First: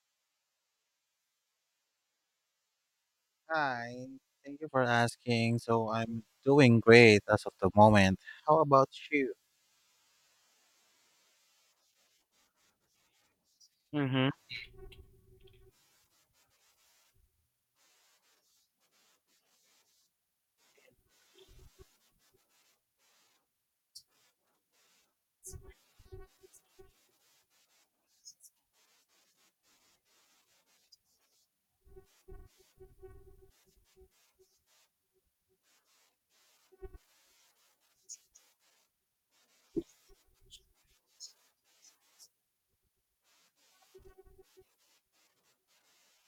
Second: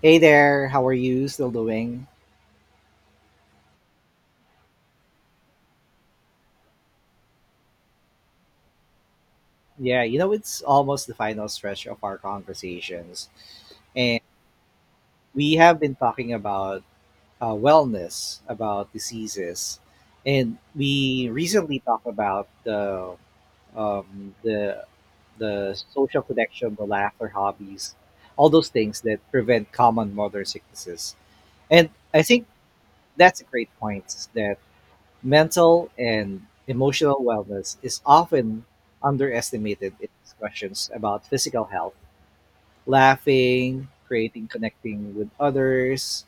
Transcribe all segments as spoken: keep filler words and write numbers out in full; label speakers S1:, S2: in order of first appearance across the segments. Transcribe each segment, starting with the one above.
S1: Hey there, how are you? Still doing?
S2: Hi, thank you for asking. So I'm doing great as of the moment. How about you?
S1: Yeah, you know, it's almost the final stretch of our conversations. And
S2: Mm-hmm.
S1: we have been talking about uh, wellness, about diseases. And we recently talked about the, um, the, the social connection, the laughter, hobbies, all those things that prevent common modern sicknesses. And I think that's a great point that mental and emotional wellness is often underestimated in discussions about physical health. Laughing, creating, connecting with others,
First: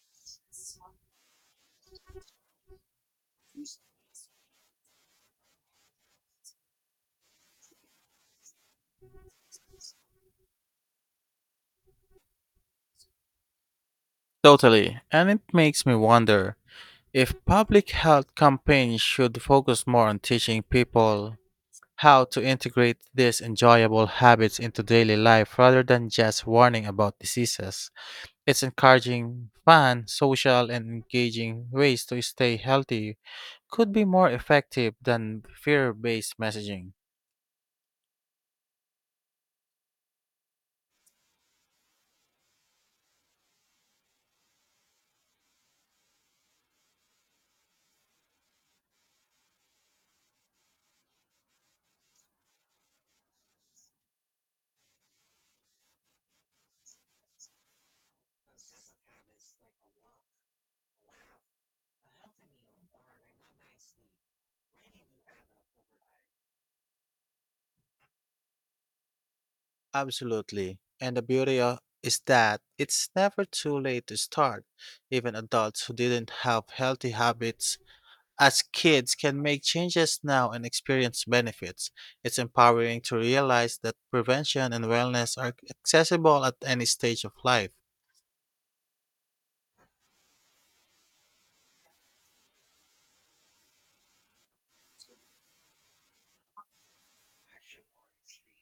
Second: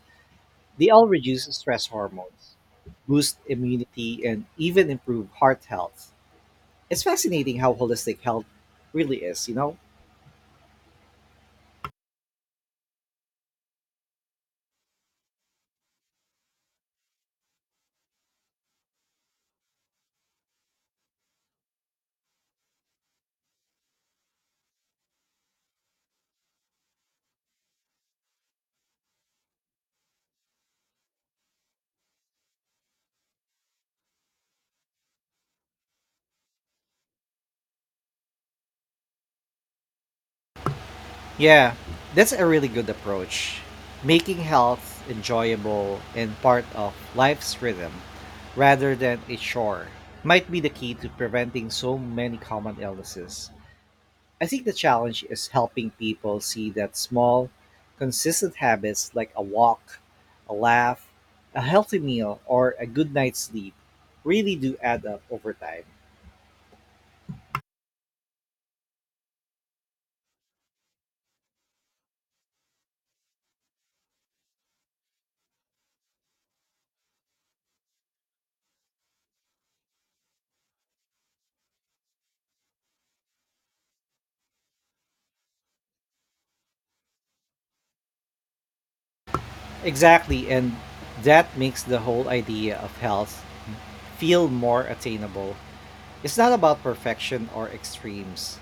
S1: they all reduce stress hormones, boost immunity, and even improve heart health. It's fascinating how holistic health really is, you know?
S2: Totally. And it makes me wonder if public health campaigns should focus more on teaching people how to integrate these enjoyable habits into daily life rather than just warning about diseases. It's encouraging fun, social, and engaging ways to stay healthy could be more effective than fear based messaging.
S1: Yeah, that's a really good approach. Making health enjoyable and part of life's rhythm rather than a chore might be the key to preventing so many common illnesses. I think the challenge is helping people see that small, consistent habits like a walk, a laugh, a healthy meal, or a good night's sleep really do add up over time.
S2: Absolutely. And the beauty of, is that it's never too late to start. Even adults who didn't have healthy habits as kids can make changes now and experience benefits. It's empowering to realize that prevention and wellness are accessible at any stage of life.
S1: Exactly, and that makes the whole idea of health feel more attainable. It's not about perfection or extremes.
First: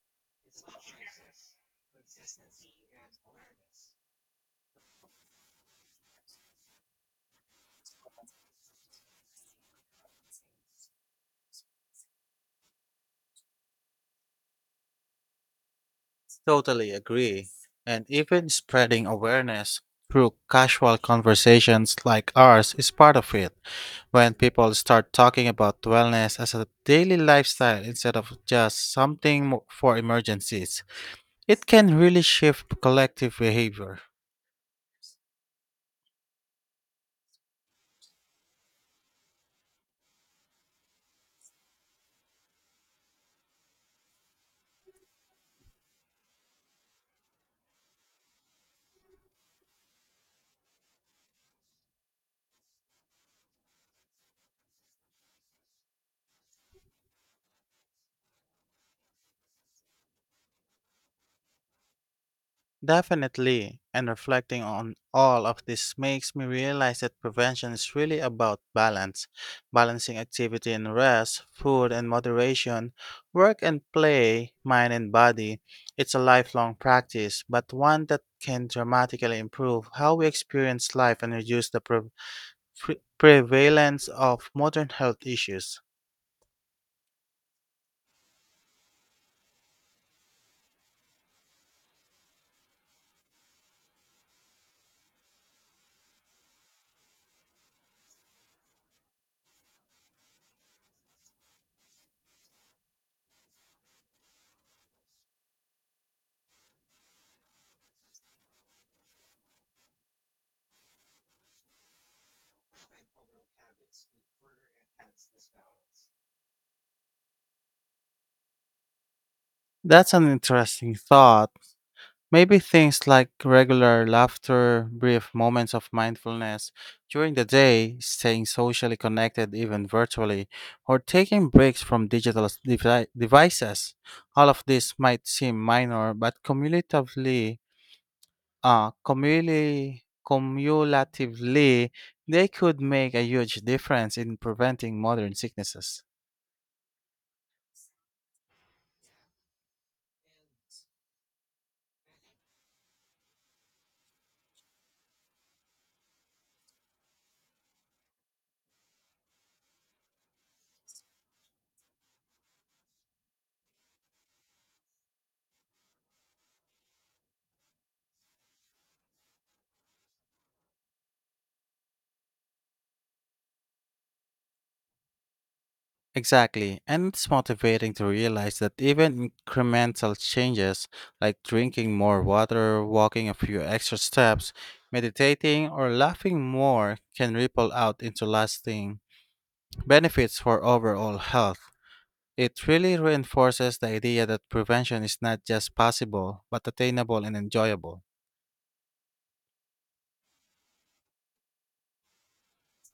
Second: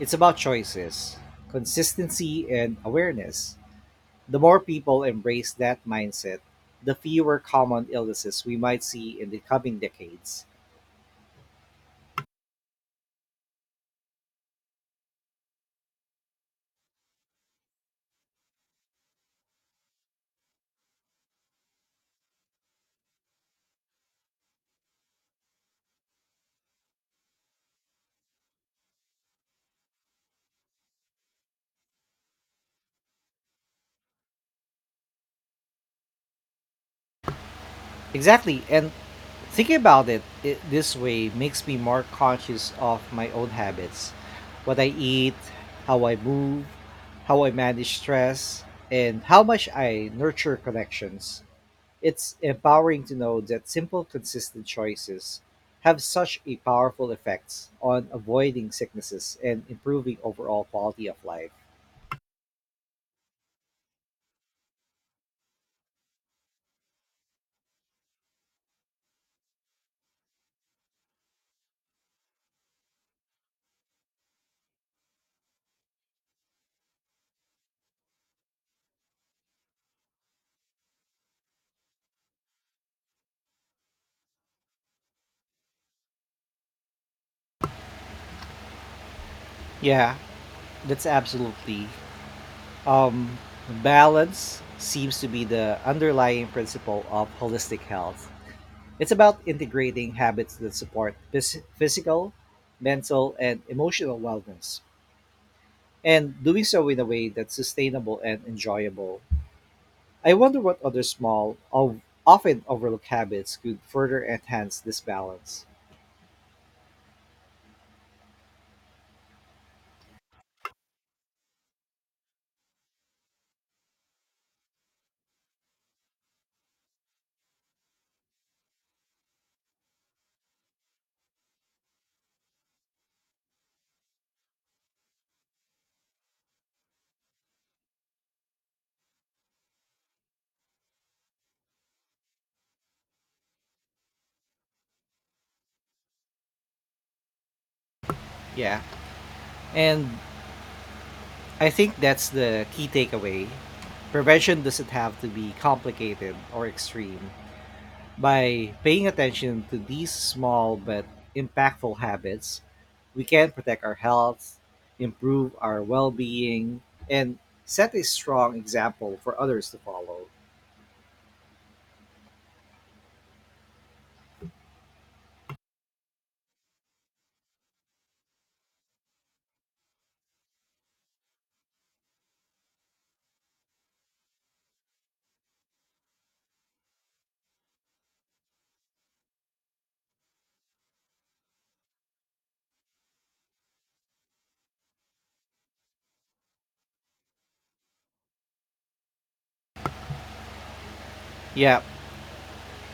S1: It's about choices, consistency, and awareness. The more people embrace that mindset, the fewer common illnesses we might see in the coming decades.
S2: Totally agree. And even spreading awareness through casual conversations like ours is part of it. When people start talking about wellness as a daily lifestyle instead of just something mo- for emergencies, it can really shift collective behavior.
S1: Exactly, and thinking about it, it this way makes me more conscious of my own habits: what I eat, how I move, how I manage stress, and how much I nurture connections. It's empowering to know that simple consistent choices have such a powerful effects on avoiding sicknesses and improving overall quality of life.
S2: Definitely, and reflecting on all of this makes me realize that prevention is really about balance, balancing activity and rest, food and moderation, work and play, mind and body. It's a lifelong practice, but one that can dramatically improve how we experience life and reduce the pre- pre- prevalence of modern health issues.
S1: Yeah, that's absolutely. Um Balance seems to be the underlying principle of holistic health. It's about integrating habits that support phys- physical, mental, and emotional wellness and doing so in a way that's sustainable and enjoyable. I wonder what other small, of, often overlooked habits could further enhance this balance.
S2: That's an interesting thought. Maybe things like regular laughter, brief moments of mindfulness during the day, staying socially connected even virtually, or taking breaks from digital s- devi- devices. All of this might seem minor, but cumulatively, uh, cumuli- cumulatively, they could make a huge difference in preventing modern sicknesses.
S1: Yeah. And I think that's the key takeaway. Prevention doesn't have to be complicated or extreme. By paying attention to these small but impactful habits, we can protect our health, improve our well being, and set a strong example for others to follow.
S2: Exactly, and it's motivating to realize that even incremental changes like drinking more water, walking a few extra steps, meditating, or laughing more can ripple out into lasting benefits for overall health. It really reinforces the idea that prevention is not just possible, but attainable and enjoyable.
S1: Yeah,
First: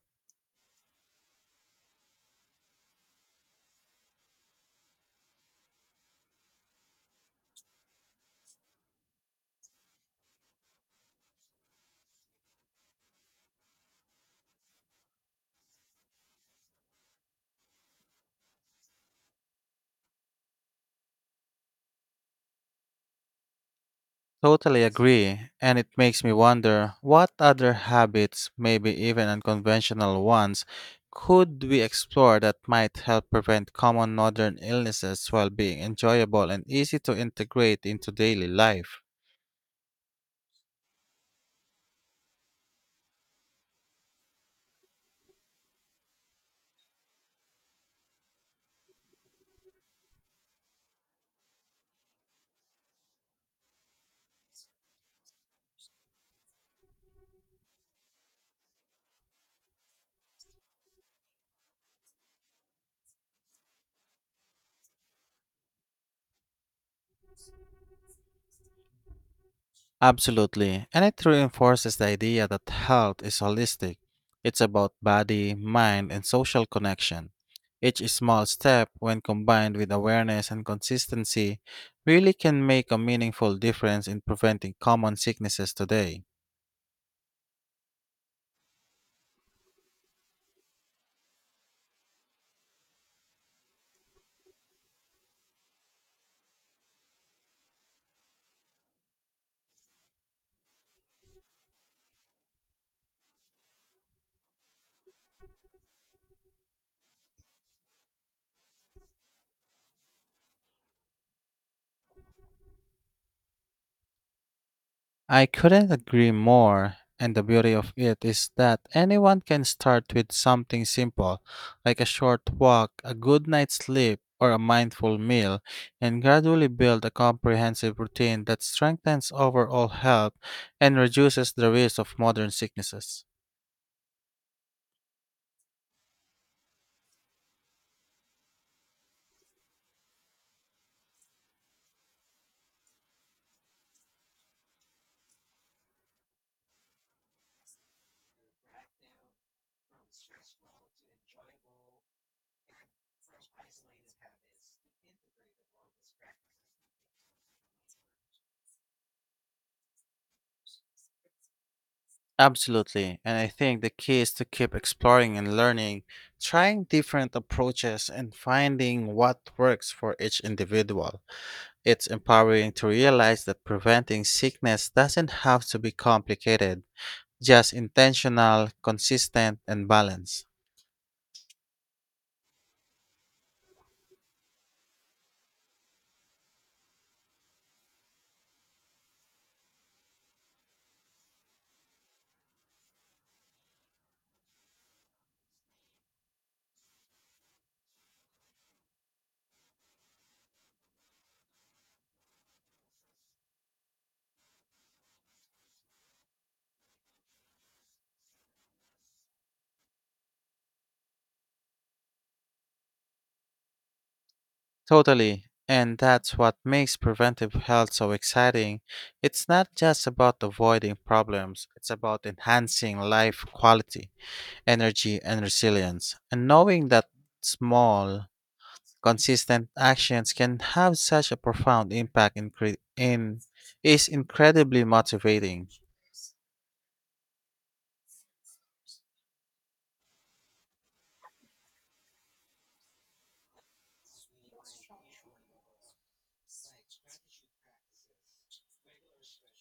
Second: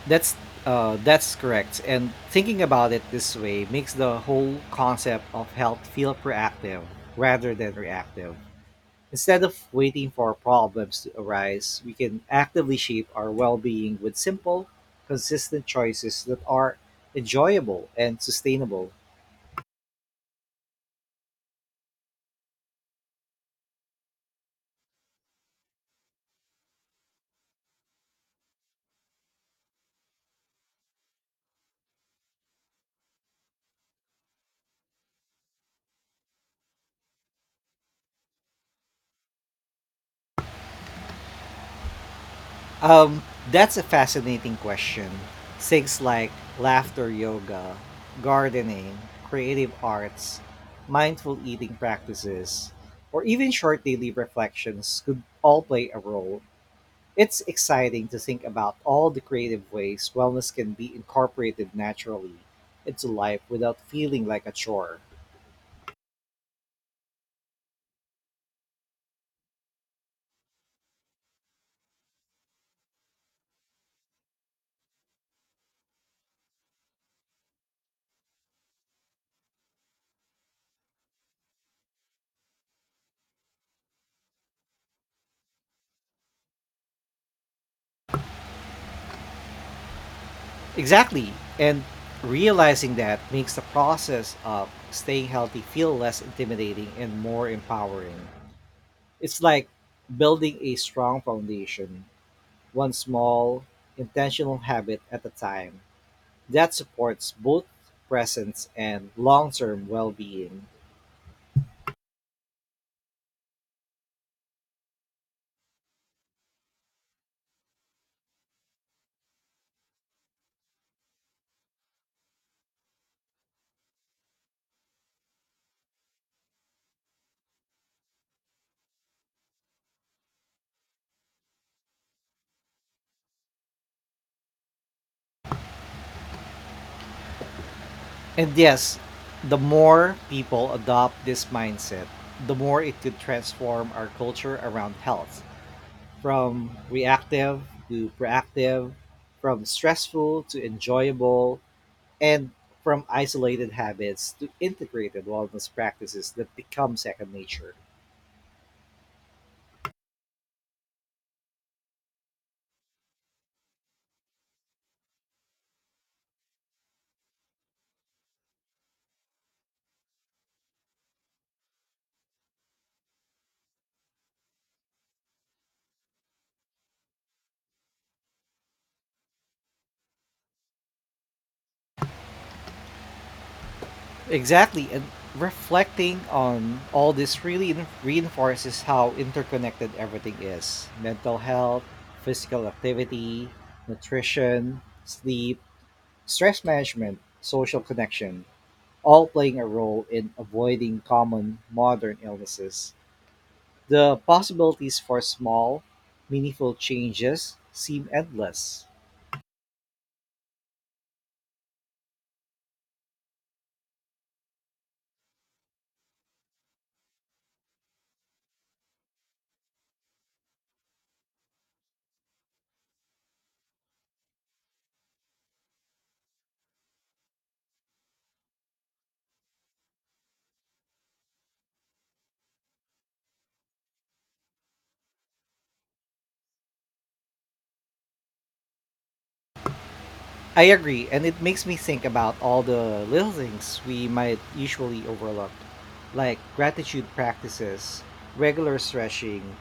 S1: That's uh, that's correct. And thinking about it this way makes the whole concept of health feel proactive rather than reactive. Instead of waiting for problems to arise, we can actively shape our well-being with simple, consistent choices that are enjoyable and sustainable.
S2: Totally agree, and it makes me wonder what other habits, maybe even unconventional ones, could we explore that might help prevent common modern illnesses while being enjoyable and easy to integrate into daily life?
S1: Um, that's a fascinating question. Things like laughter yoga, gardening, creative arts, mindful eating practices, or even short daily reflections could all play a role. It's exciting to think about all the creative ways wellness can be incorporated naturally into life without feeling like a chore.
S2: Absolutely. And it reinforces the idea that health is holistic. It's about body, mind, and social connection. Each small step, when combined with awareness and consistency, really can make a meaningful difference in preventing common sicknesses today.
S1: Exactly. And realizing that makes the process of staying healthy feel less intimidating and more empowering. It's like building a strong foundation, one small, intentional habit at a time that supports both presence and long term well being.
S2: I couldn't agree more, and the beauty of it is that anyone can start with something simple, like a short walk, a good night's sleep, or a mindful meal, and gradually build a comprehensive routine that strengthens overall health and reduces the risk of modern sicknesses.
S1: And yes, the more people adopt this mindset, the more it could transform our culture around health from reactive to proactive, from stressful to enjoyable, and from isolated habits to integrated wellness practices that become second nature.
S2: Absolutely, and I think the key is to keep exploring and learning, trying different approaches, and finding what works for each individual. It's empowering to realize that preventing sickness doesn't have to be complicated, just intentional, consistent, and balanced.
S1: Exactly, and reflecting on all this really in- reinforces how interconnected everything is: mental health, physical activity, nutrition, sleep, stress management, social connection, all playing a role in avoiding common modern illnesses. The possibilities for small, meaningful changes seem endless.
S2: Totally. And that's what makes preventive health so exciting. It's not just about avoiding problems, it's about enhancing life quality, energy, and resilience. And knowing that small, consistent actions can have such a profound impact in, cre- in is incredibly motivating.
S1: I agree, and it makes me think about all the little things we might usually overlook, like gratitude practices, regular stretching,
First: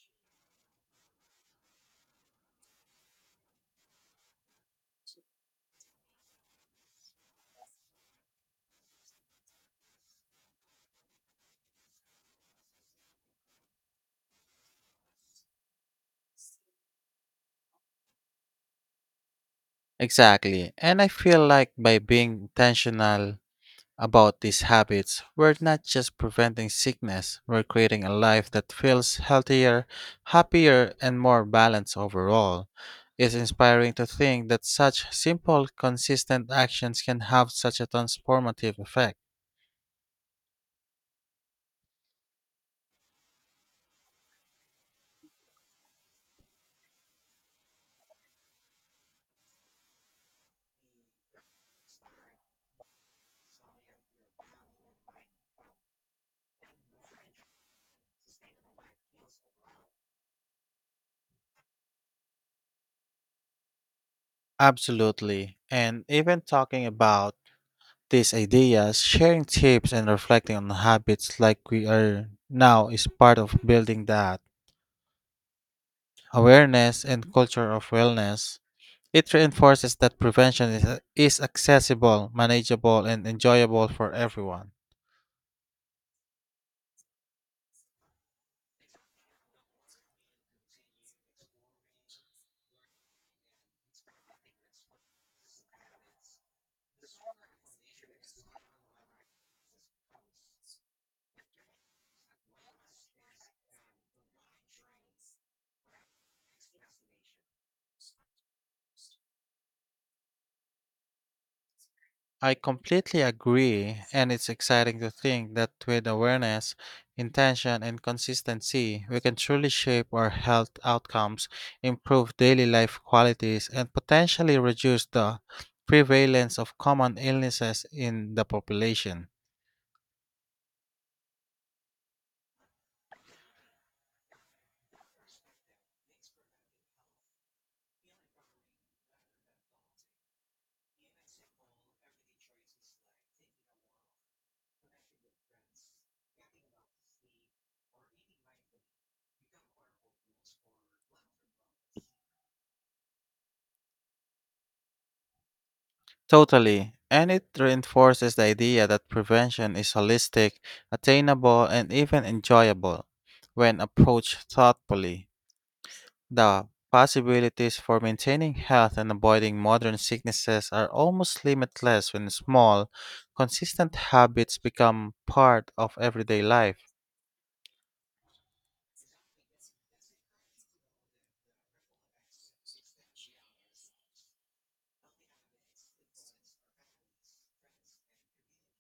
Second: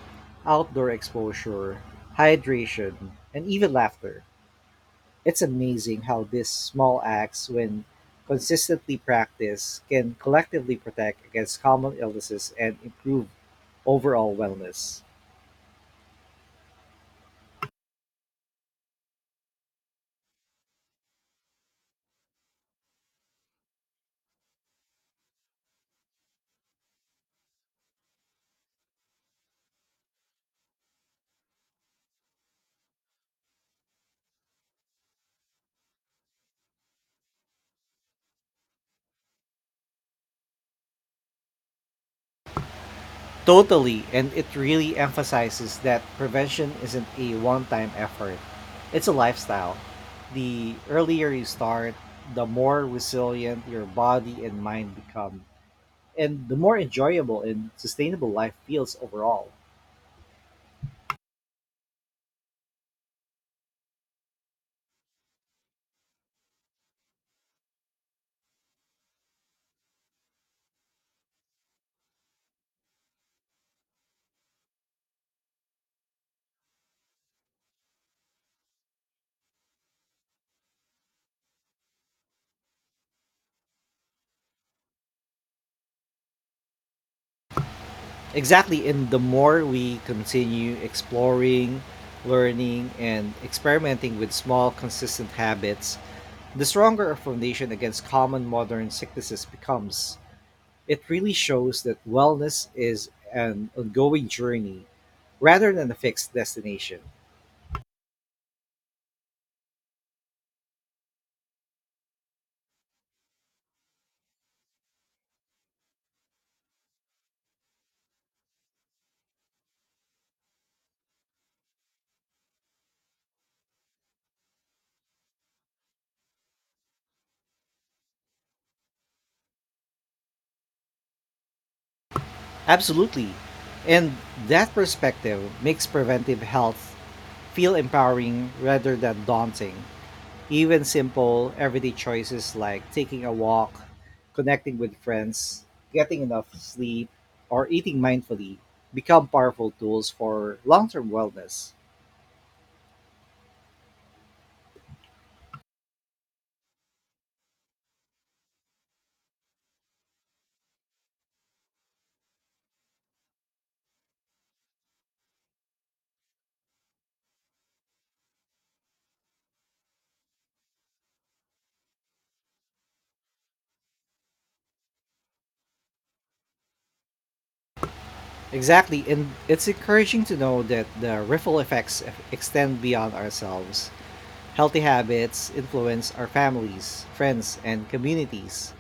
S1: outdoor exposure, hydration, and even laughter. It's amazing how these small acts, when consistently practiced, can collectively protect against common illnesses and improve overall wellness.
S2: Exactly. And I feel like by being intentional about these habits, we're not just preventing sickness, we're creating a life that feels healthier, happier, and more balanced overall. It's inspiring to think that such simple, consistent actions can have such a transformative effect.
S1: Totally, and it really emphasizes that prevention isn't a one time effort, it's a lifestyle. The earlier you start, the more resilient your body and mind become, and the more enjoyable and sustainable life feels overall.
S2: Absolutely. And even talking about these ideas, sharing tips, and reflecting on habits like we are now is part of building that awareness and culture of wellness. It reinforces that prevention is, is accessible, manageable, and enjoyable for everyone.
S1: Exactly, and the more we continue exploring, learning, and experimenting with small, consistent habits, the stronger our foundation against common modern sicknesses becomes. It really shows that wellness is an ongoing journey rather than a fixed destination.
S2: I completely agree, and it's exciting to think that with awareness, intention, and consistency, we can truly shape our health outcomes, improve daily life qualities, and potentially reduce the prevalence of common illnesses in the population.
S1: Absolutely. And that perspective makes preventive health feel empowering rather than daunting. Even simple, everyday choices like taking a walk, connecting with friends, getting enough sleep, or eating mindfully become powerful tools for long term wellness.
S2: Totally. And it reinforces the idea that prevention is holistic, attainable, and even enjoyable. When approached thoughtfully, the possibilities for maintaining health and avoiding modern sicknesses are almost limitless when small, consistent habits become part of everyday life.
S1: Exactly, and it's encouraging to know that the ripple effects eff- extend beyond ourselves. Healthy habits influence our families, friends, and communities,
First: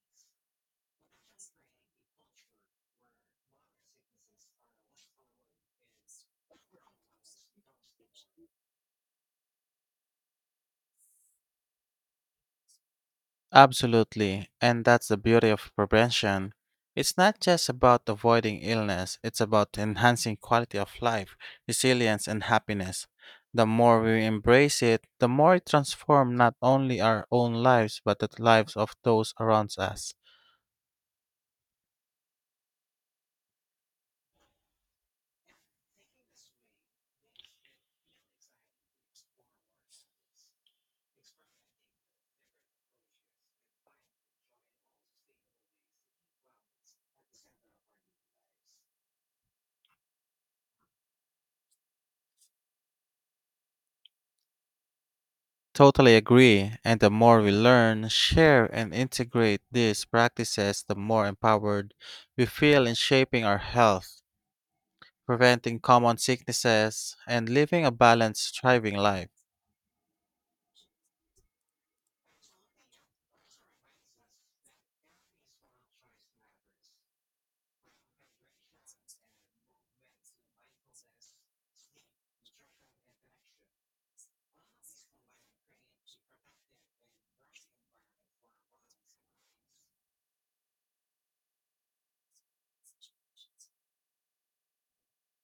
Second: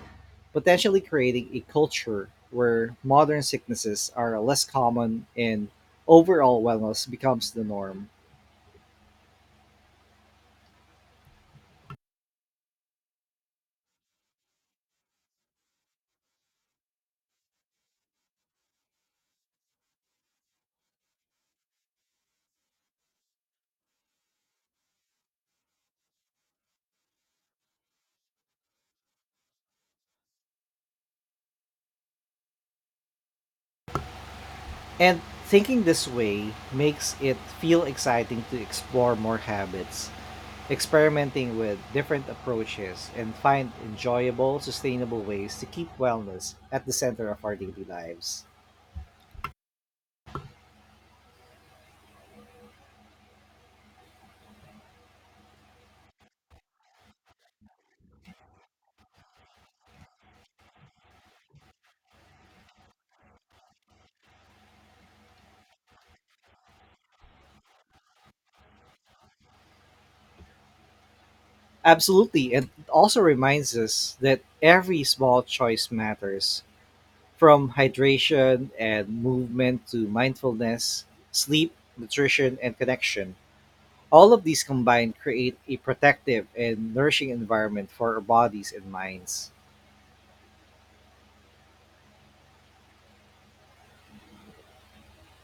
S1: potentially creating a culture where modern sicknesses are less common and overall wellness becomes the norm.
S2: Absolutely, and that's the beauty of prevention. It's not just about avoiding illness, it's about enhancing quality of life, resilience, and happiness. The more we embrace it, the more it transforms not only our own lives but the lives of those around us.
S1: And thinking this way makes it feel exciting to explore more habits, experimenting with different approaches and find enjoyable, sustainable ways to keep wellness at the center of our daily lives.
S2: Totally agree, and the more we learn, share, and integrate these practices, the more empowered we feel in shaping our health, preventing common sicknesses, and living a balanced, thriving life.
S1: Absolutely. And it also reminds us that every small choice matters, from hydration and movement to mindfulness, sleep, nutrition, and connection. All of these combined create a protective and nourishing environment for our bodies and minds.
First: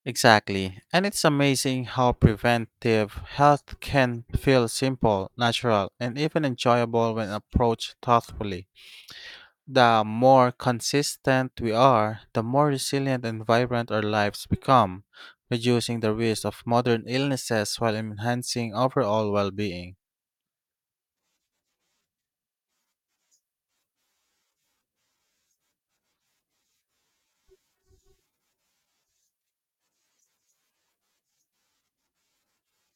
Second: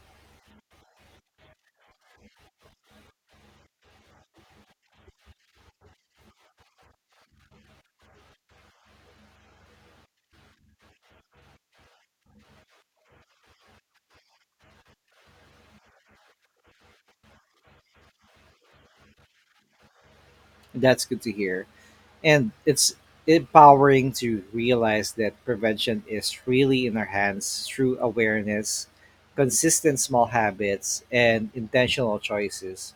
S2: Exactly. And it's amazing how preventive health can feel simple, natural, and even enjoyable when approached thoughtfully. The more consistent we are, the more resilient and vibrant our lives become, reducing the risk of modern illnesses while enhancing overall well being.
S1: That's good to hear. And it's empowering to realize that prevention is really in our hands through awareness, consistent small habits, and intentional choices.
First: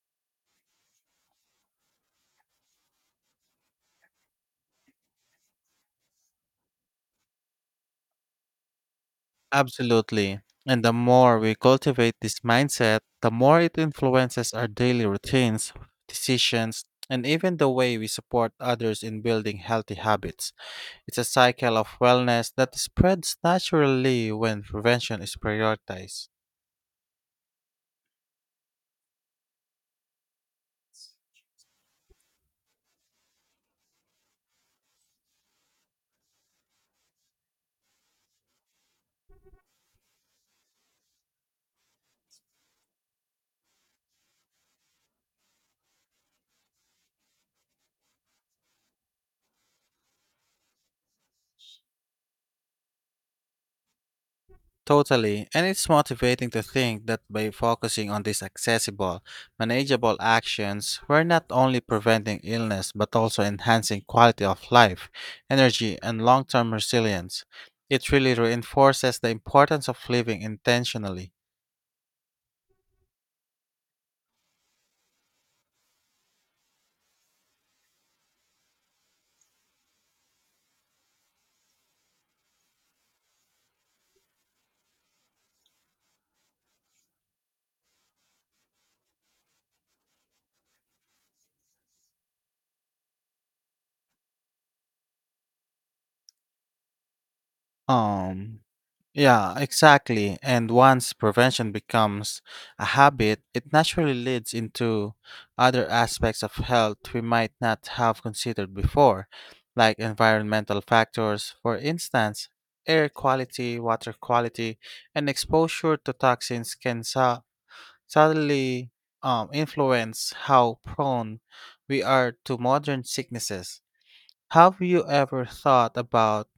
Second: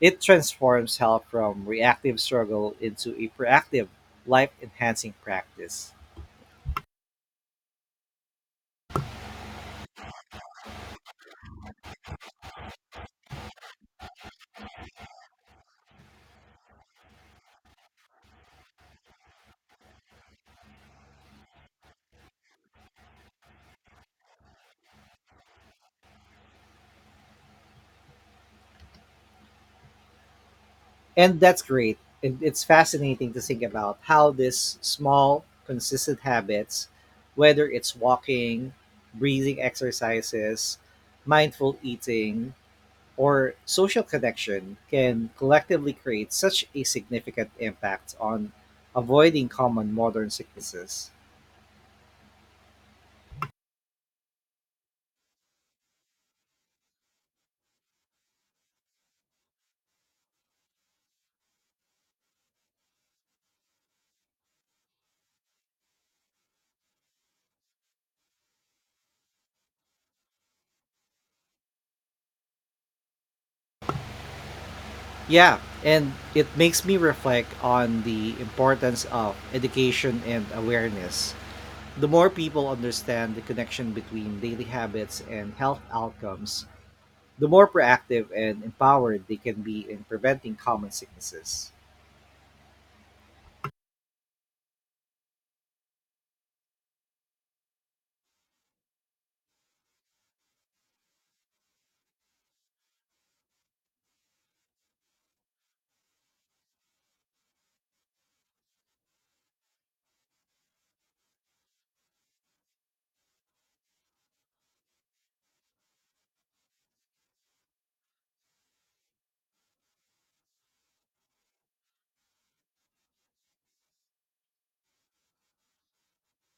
S1: It transforms health from reactive struggle into a proactive, life enhancing practice.
S2: Absolutely. And the more we cultivate this mindset, the more it influences our daily routines, decisions, and even the way we support others in building healthy habits. It's a cycle of wellness that spreads naturally when prevention is prioritized.
S1: And that's great. It, it's fascinating to think about how this small, consistent habits, whether it's walking, breathing exercises, mindful eating, or social connection, can collectively create such a significant impact on avoiding common modern sicknesses.
S2: Totally. And it's motivating to think that by focusing on these accessible, manageable actions, we're not only preventing illness but also enhancing quality of life, energy, and long term resilience. It really reinforces the importance of living intentionally.
S1: Yeah, and it makes me reflect on the importance of education and awareness. The more people understand the connection between daily habits and health outcomes, the more proactive and empowered they can be in preventing common sicknesses.
S2: Um, yeah, exactly. And once prevention becomes a habit, it naturally leads into other aspects of health we might not have considered before, like environmental factors, for instance. Air quality, water quality, and exposure to toxins can su- subtly um, influence how prone we are to modern sicknesses. Have you ever thought about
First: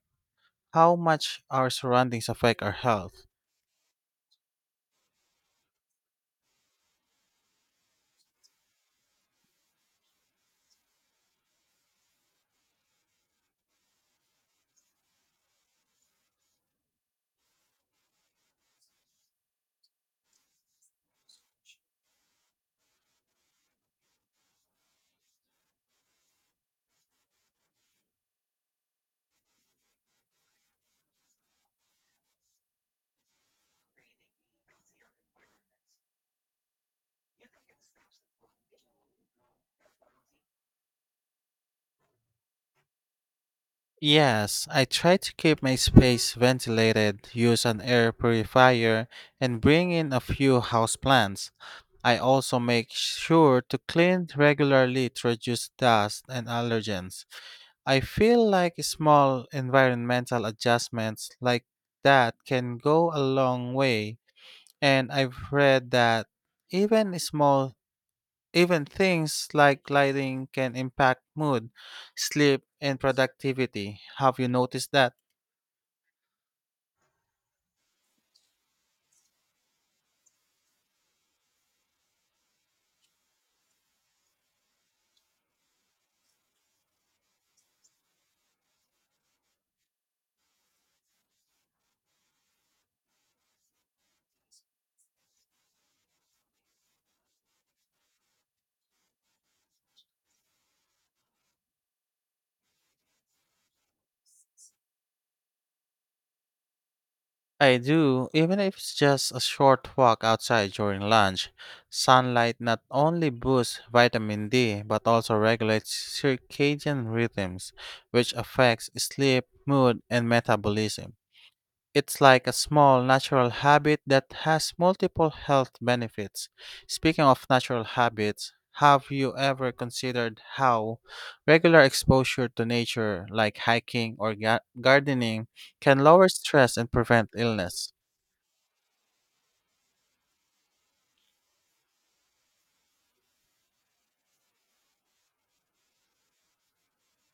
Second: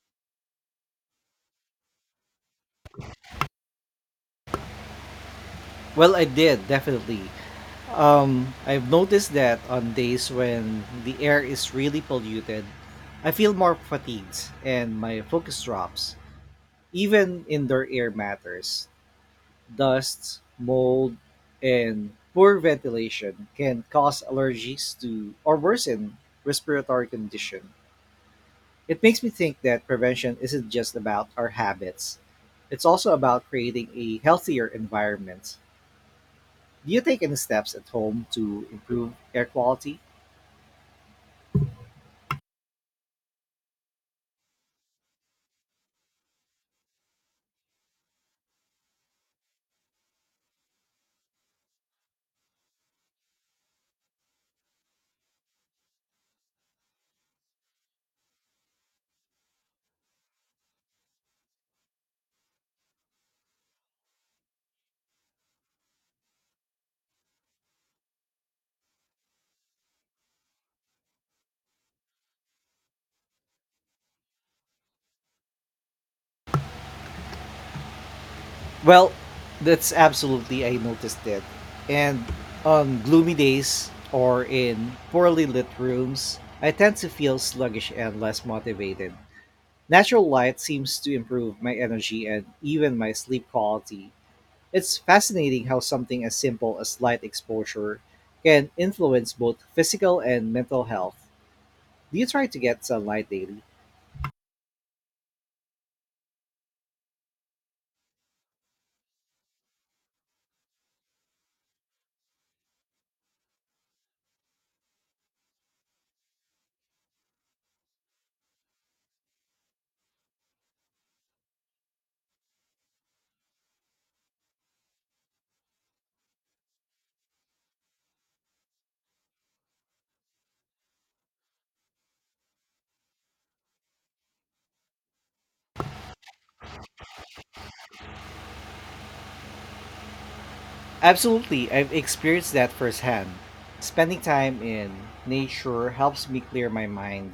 S2: how much our surroundings affect our health?
S1: Well, I did definitely. Um, I've noticed that on days when the air is really polluted, I feel more fatigued and my focus drops. Even indoor air matters. Dust, mold, and poor ventilation can cause allergies to or worsen respiratory condition. It makes me think that prevention isn't just about our habits. It's also about creating a healthier environment. Do you take any steps at home to improve air quality?
S2: Yes, I try to keep my space ventilated, use an air purifier, and bring in a few houseplants. I also make sure to clean regularly to reduce dust and allergens. I feel like small environmental adjustments like that can go a long way, and I've read that even small Even things like lighting can impact mood, sleep, and productivity. Have you noticed that?
S1: Well, that's absolutely I noticed it. And on gloomy days or in poorly lit rooms, I tend to feel sluggish and less motivated. Natural light seems to improve my energy and even my sleep quality. It's fascinating how something as simple as light exposure can influence both physical and mental health. Do you try to get sunlight daily?
S2: I do, even if it's just a short walk outside during lunch. Sunlight not only boosts vitamin D but also regulates circadian rhythms, which affects sleep, mood, and metabolism. It's like a small natural habit that has multiple health benefits. Speaking of natural habits, have you ever considered how regular exposure to nature, like hiking or ga- gardening, can lower stress and prevent illness?
S1: Absolutely, I've experienced that firsthand. Spending time in nature helps me clear my mind,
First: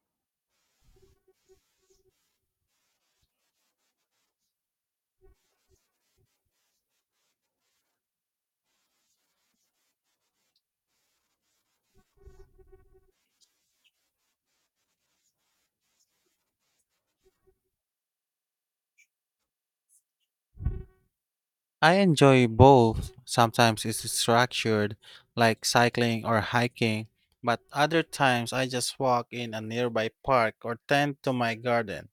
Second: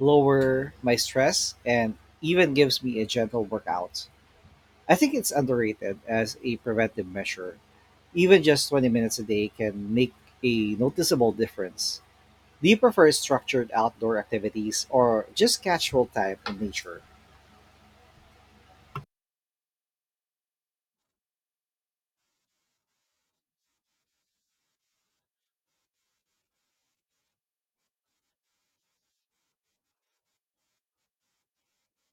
S1: lower my stress, and even gives me a gentle workout. I think it's underrated as a preventive measure. Even just twenty minutes a day can make a noticeable difference. Do you prefer structured outdoor activities or just casual time in nature?
S2: I enjoy both. Sometimes it's structured, like cycling or hiking, but other times I just walk in a nearby park or tend to my garden.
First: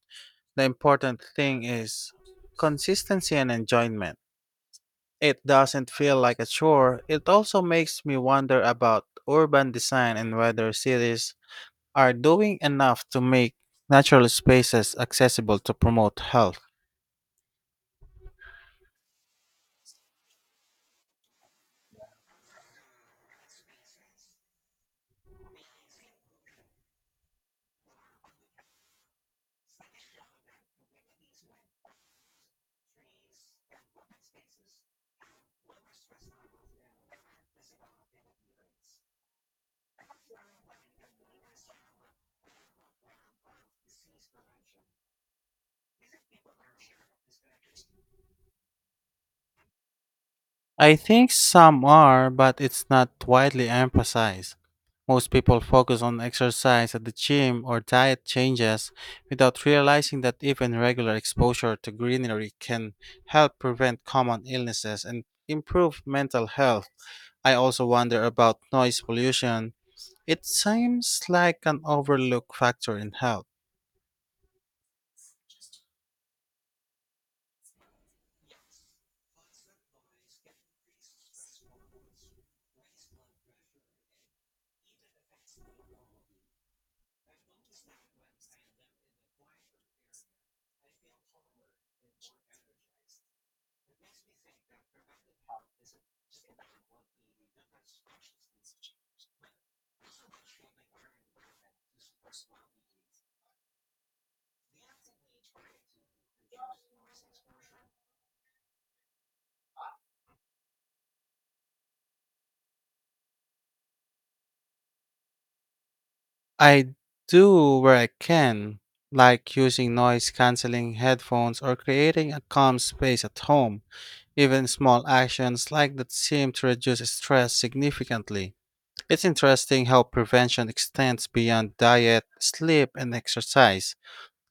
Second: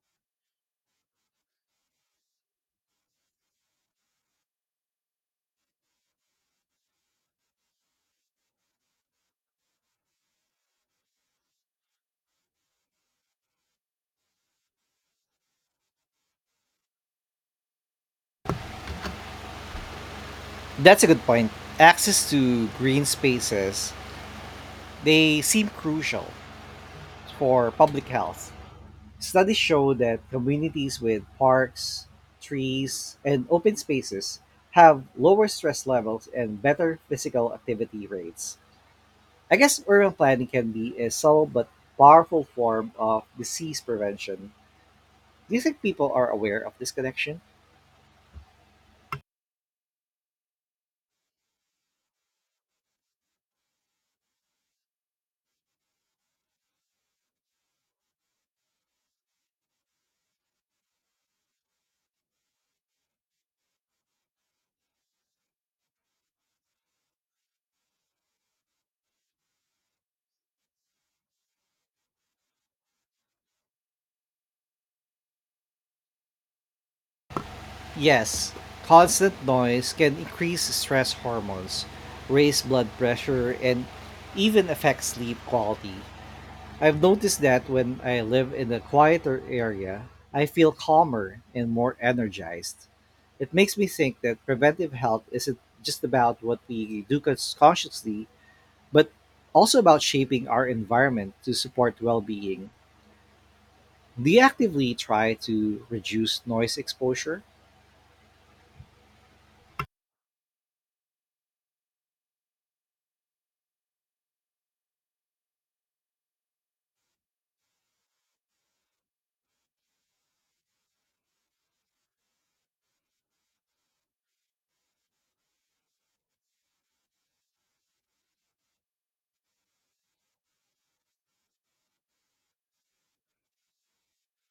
S2: The important thing is consistency and enjoyment. It doesn't feel like a chore. It also makes me wonder about urban design and whether cities are doing enough to make natural spaces accessible to promote health.
S1: That's a good point. Access to green spaces, they seem crucial for public health. Studies show that communities with parks, trees, and open spaces have lower stress levels and better physical activity rates. I guess urban planning can be a subtle but powerful form of disease prevention. Do you think people are aware of this connection?
S2: I think some are, but it's not widely emphasized. Most people focus on exercise at the gym or diet changes without realizing that even regular exposure to greenery can help prevent common illnesses and improve mental health. I also wonder about noise pollution. It seems like an overlooked factor in health.
S1: Yes, constant noise can increase stress hormones, raise blood pressure, and even affect sleep quality. I've noticed that when I live in a quieter area, I feel calmer and more energized. It makes me think that preventive health isn't just about what we do cons- consciously, but also about shaping our environment to support well being. Do you actively try to reduce noise exposure?
S2: I do where I can, like using noise canceling headphones or creating a calm space at home. Even small actions like that seem to reduce stress significantly. It's interesting how prevention extends beyond diet, sleep, and exercise.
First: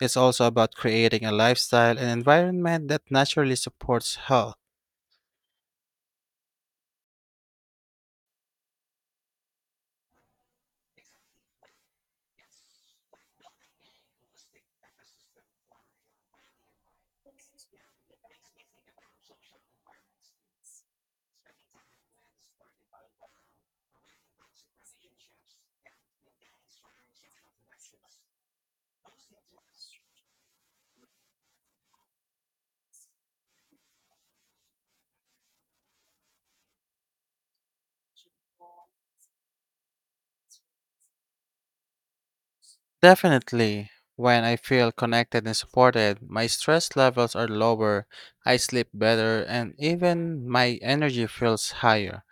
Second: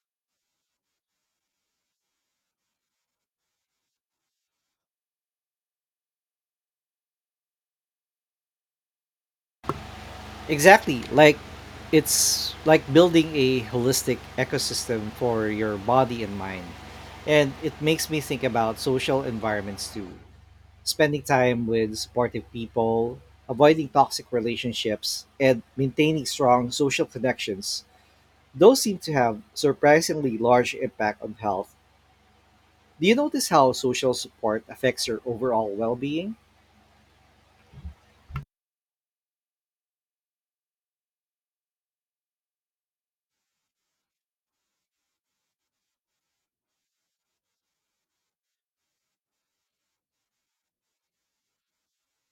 S2: It's also about creating a lifestyle and environment that naturally supports health.
S1: Exactly. Like, it's like building a holistic ecosystem for your body and mind. And it makes me think about social environments too. Spending time with supportive people, avoiding toxic relationships, and maintaining strong social connections. Those seem to have surprisingly large impact on health. Do you notice how social support affects your overall well being?
S2: Definitely. When I feel connected and supported, my stress levels are lower, I sleep better, and even my energy feels higher.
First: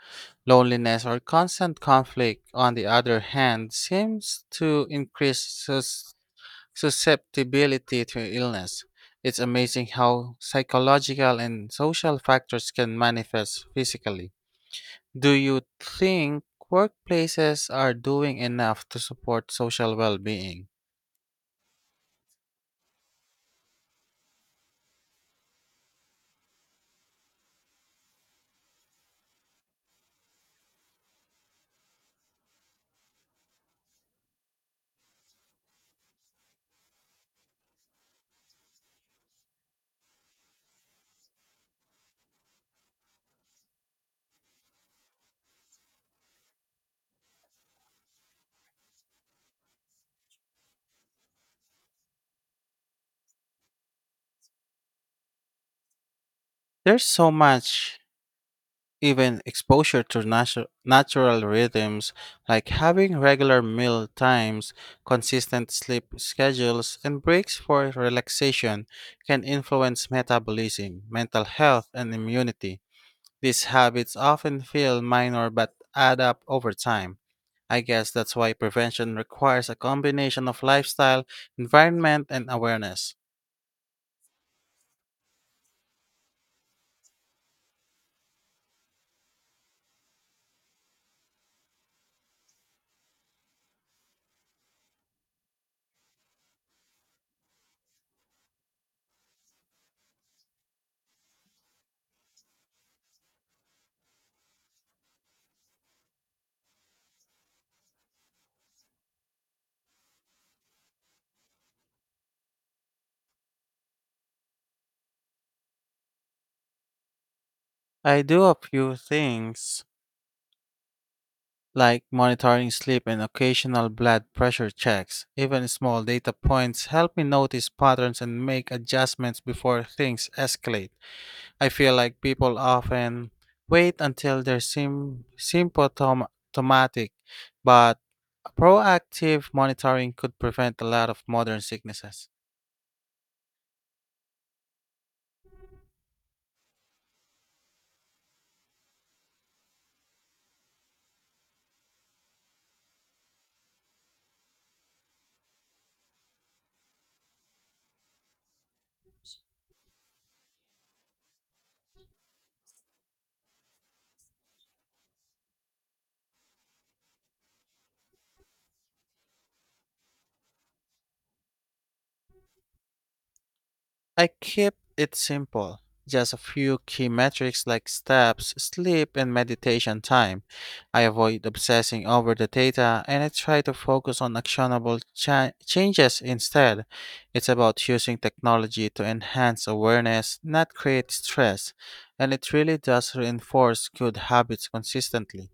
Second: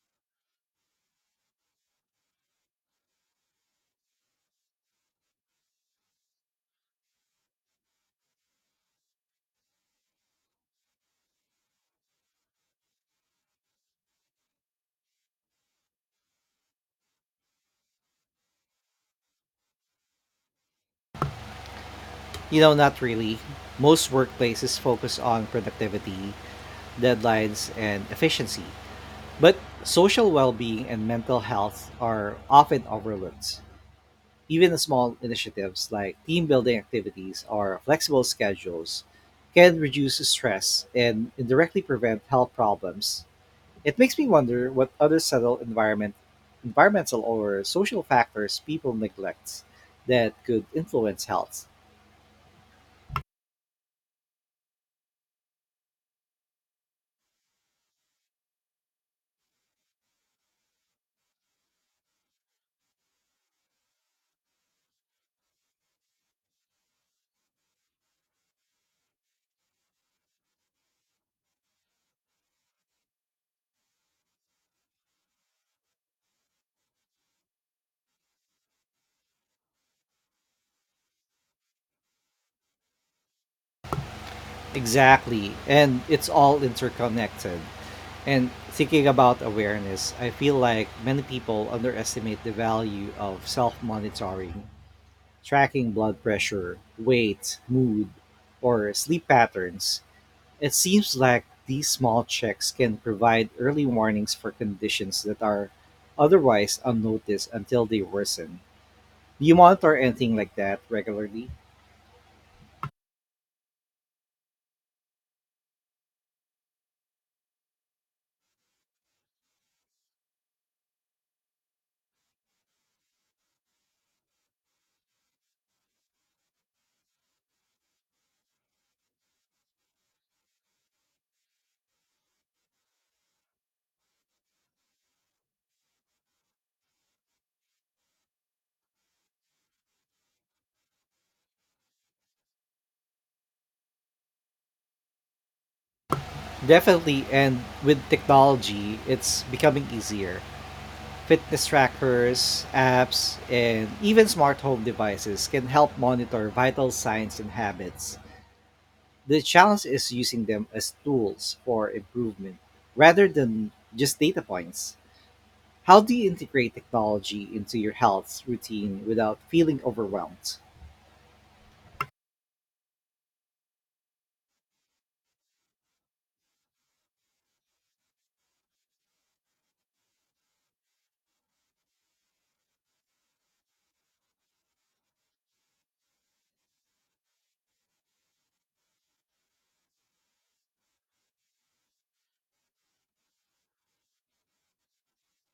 S2: Loneliness or constant conflict, on the other hand, seems to increase sus- susceptibility to illness. It's amazing how psychological and social factors can manifest physically. Do you think workplaces are doing enough to support social well being?
S1: You know, not really. Most workplaces focus on productivity, deadlines, and efficiency. But social well being and mental health are often overlooked. Even small initiatives like team building activities or flexible schedules can reduce stress and indirectly prevent health problems. It makes me wonder what other subtle environment, environmental or social factors people neglect that could influence health.
S2: There's so much even exposure to natu- natural rhythms like having regular meal times, consistent sleep schedules, and breaks for relaxation can influence metabolism, mental health, and immunity. These habits often feel minor but add up over time. I guess that's why prevention requires a combination of lifestyle, environment, and awareness.
S1: Exactly. And it's all interconnected. And thinking about awareness, I feel like many people underestimate the value of self monitoring, tracking blood pressure, weight, mood, or sleep patterns. It seems like these small checks can provide early warnings for conditions that are otherwise unnoticed until they worsen. Do you monitor anything like that regularly?
S2: I do a few things like monitoring sleep and occasional blood pressure checks. Even small data points help me notice patterns and make adjustments before things escalate. I feel like people often wait until they're sim- symptomatic, but proactive monitoring could prevent a lot of modern sicknesses.
S1: Definitely, and with technology, it's becoming easier. Fitness trackers, apps, and even smart home devices can help monitor vital signs and habits. The challenge is using them as tools for improvement rather than just data points. How do you integrate technology into your health routine without feeling overwhelmed?
S2: I keep it simple, just a few key metrics like steps, sleep, and meditation time. I avoid obsessing over the data and I try to focus on actionable cha- changes instead. It's about using technology to enhance awareness, not create stress, and it really does reinforce good habits consistently.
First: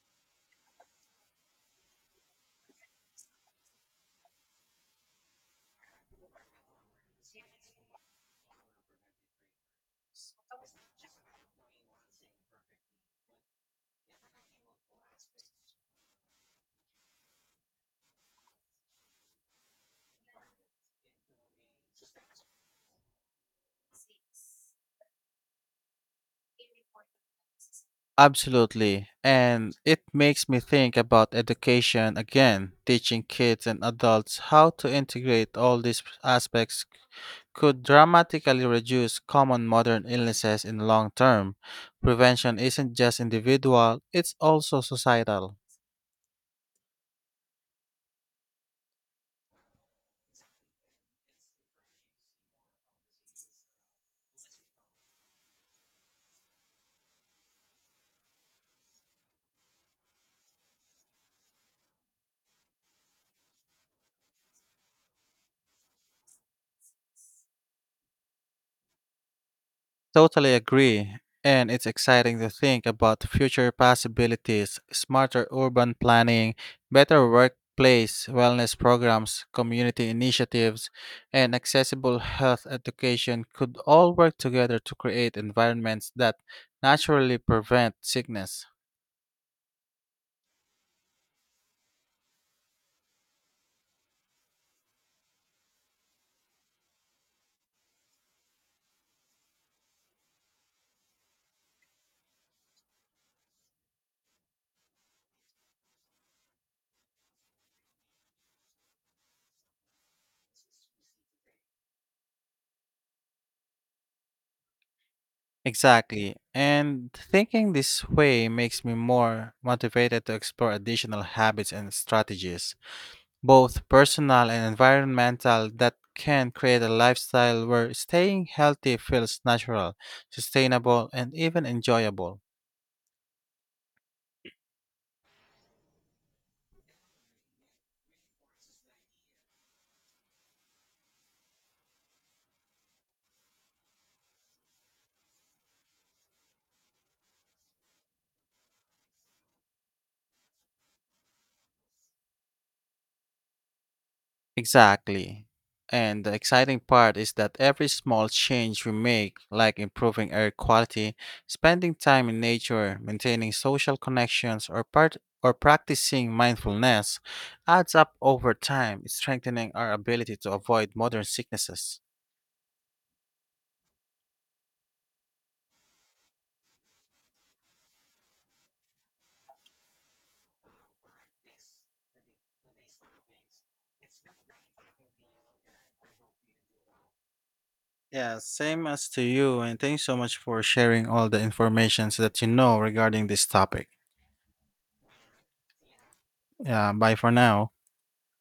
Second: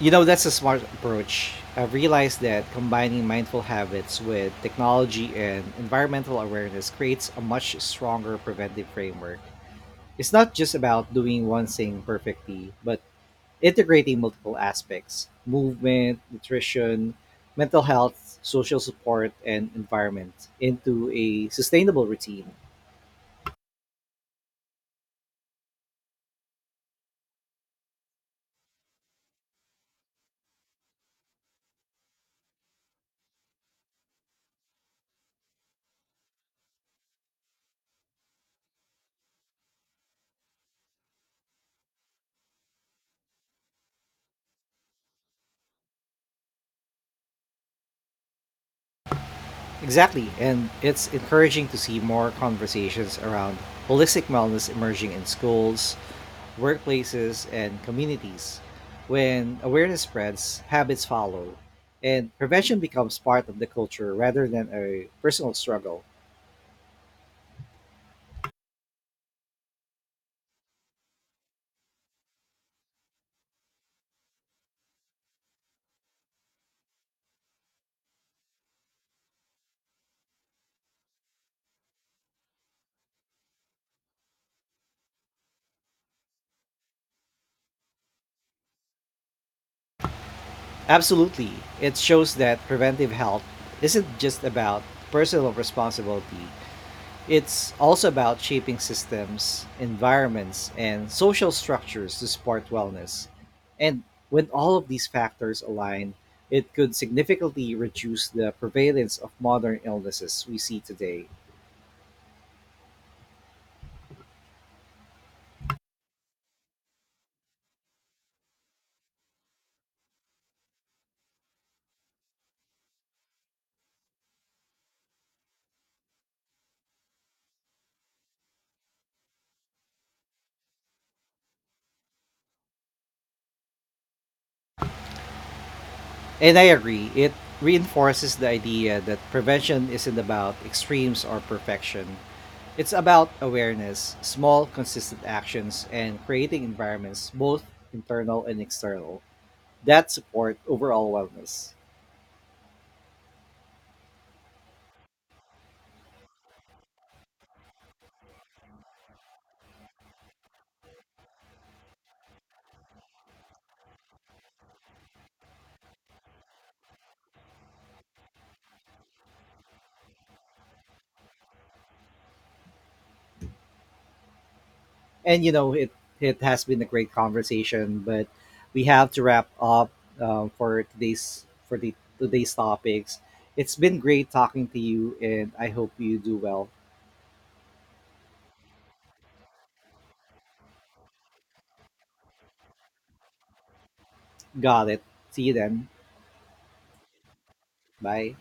S1: You know, that's a smart approach. I've realized that combining mindful habits with technology and environmental awareness creates a much stronger preventive framework. It's not just about doing one thing perfectly, but integrating multiple aspects: movement, nutrition, mental health, social support, and environment into a sustainable routine.
S2: Absolutely. And it makes me think about education again. Teaching kids and adults how to integrate all these aspects could dramatically reduce common modern illnesses in the long term. Prevention isn't just individual, it's also societal.
S1: Exactly, and it's encouraging to see more conversations around holistic wellness emerging in schools, workplaces, and communities. When awareness spreads, habits follow, and prevention becomes part of the culture rather than a personal struggle.
S2: Totally agree. And it's exciting to think about future possibilities, smarter urban planning, better workplace wellness programs, community initiatives, and accessible health education could all work together to create environments that naturally prevent sickness.
S1: Absolutely, it shows that preventive health isn't just about personal responsibility, it's also about shaping systems, environments, and social structures to support wellness. And when all of these factors align, it could significantly reduce the prevalence of modern illnesses we see today.
S2: Exactly. And thinking this way makes me more motivated to explore additional habits and strategies. Both personal and environmental, that can create a lifestyle where staying healthy feels natural, sustainable, and even enjoyable.
S1: And I agree, it reinforces the idea that prevention isn't about extremes or perfection. It's about awareness, small, consistent actions, and creating environments, both internal and external, that support overall wellness.
S2: Exactly. And the exciting part is that every small change we make, like improving air quality, spending time in nature, maintaining social connections, or part or practicing mindfulness, adds up over time, strengthening our ability to avoid modern sicknesses.
S1: And you know, it it has been a great conversation, but we have to wrap up uh, for today's for the today's topics. It's been great talking to you and I hope you do well.
S2: Yeah, same as to you, and thanks so much for sharing all the informations that you know regarding this topic.
S1: Got it. See you then.
S2: Yeah, bye for now.
S1: Bye.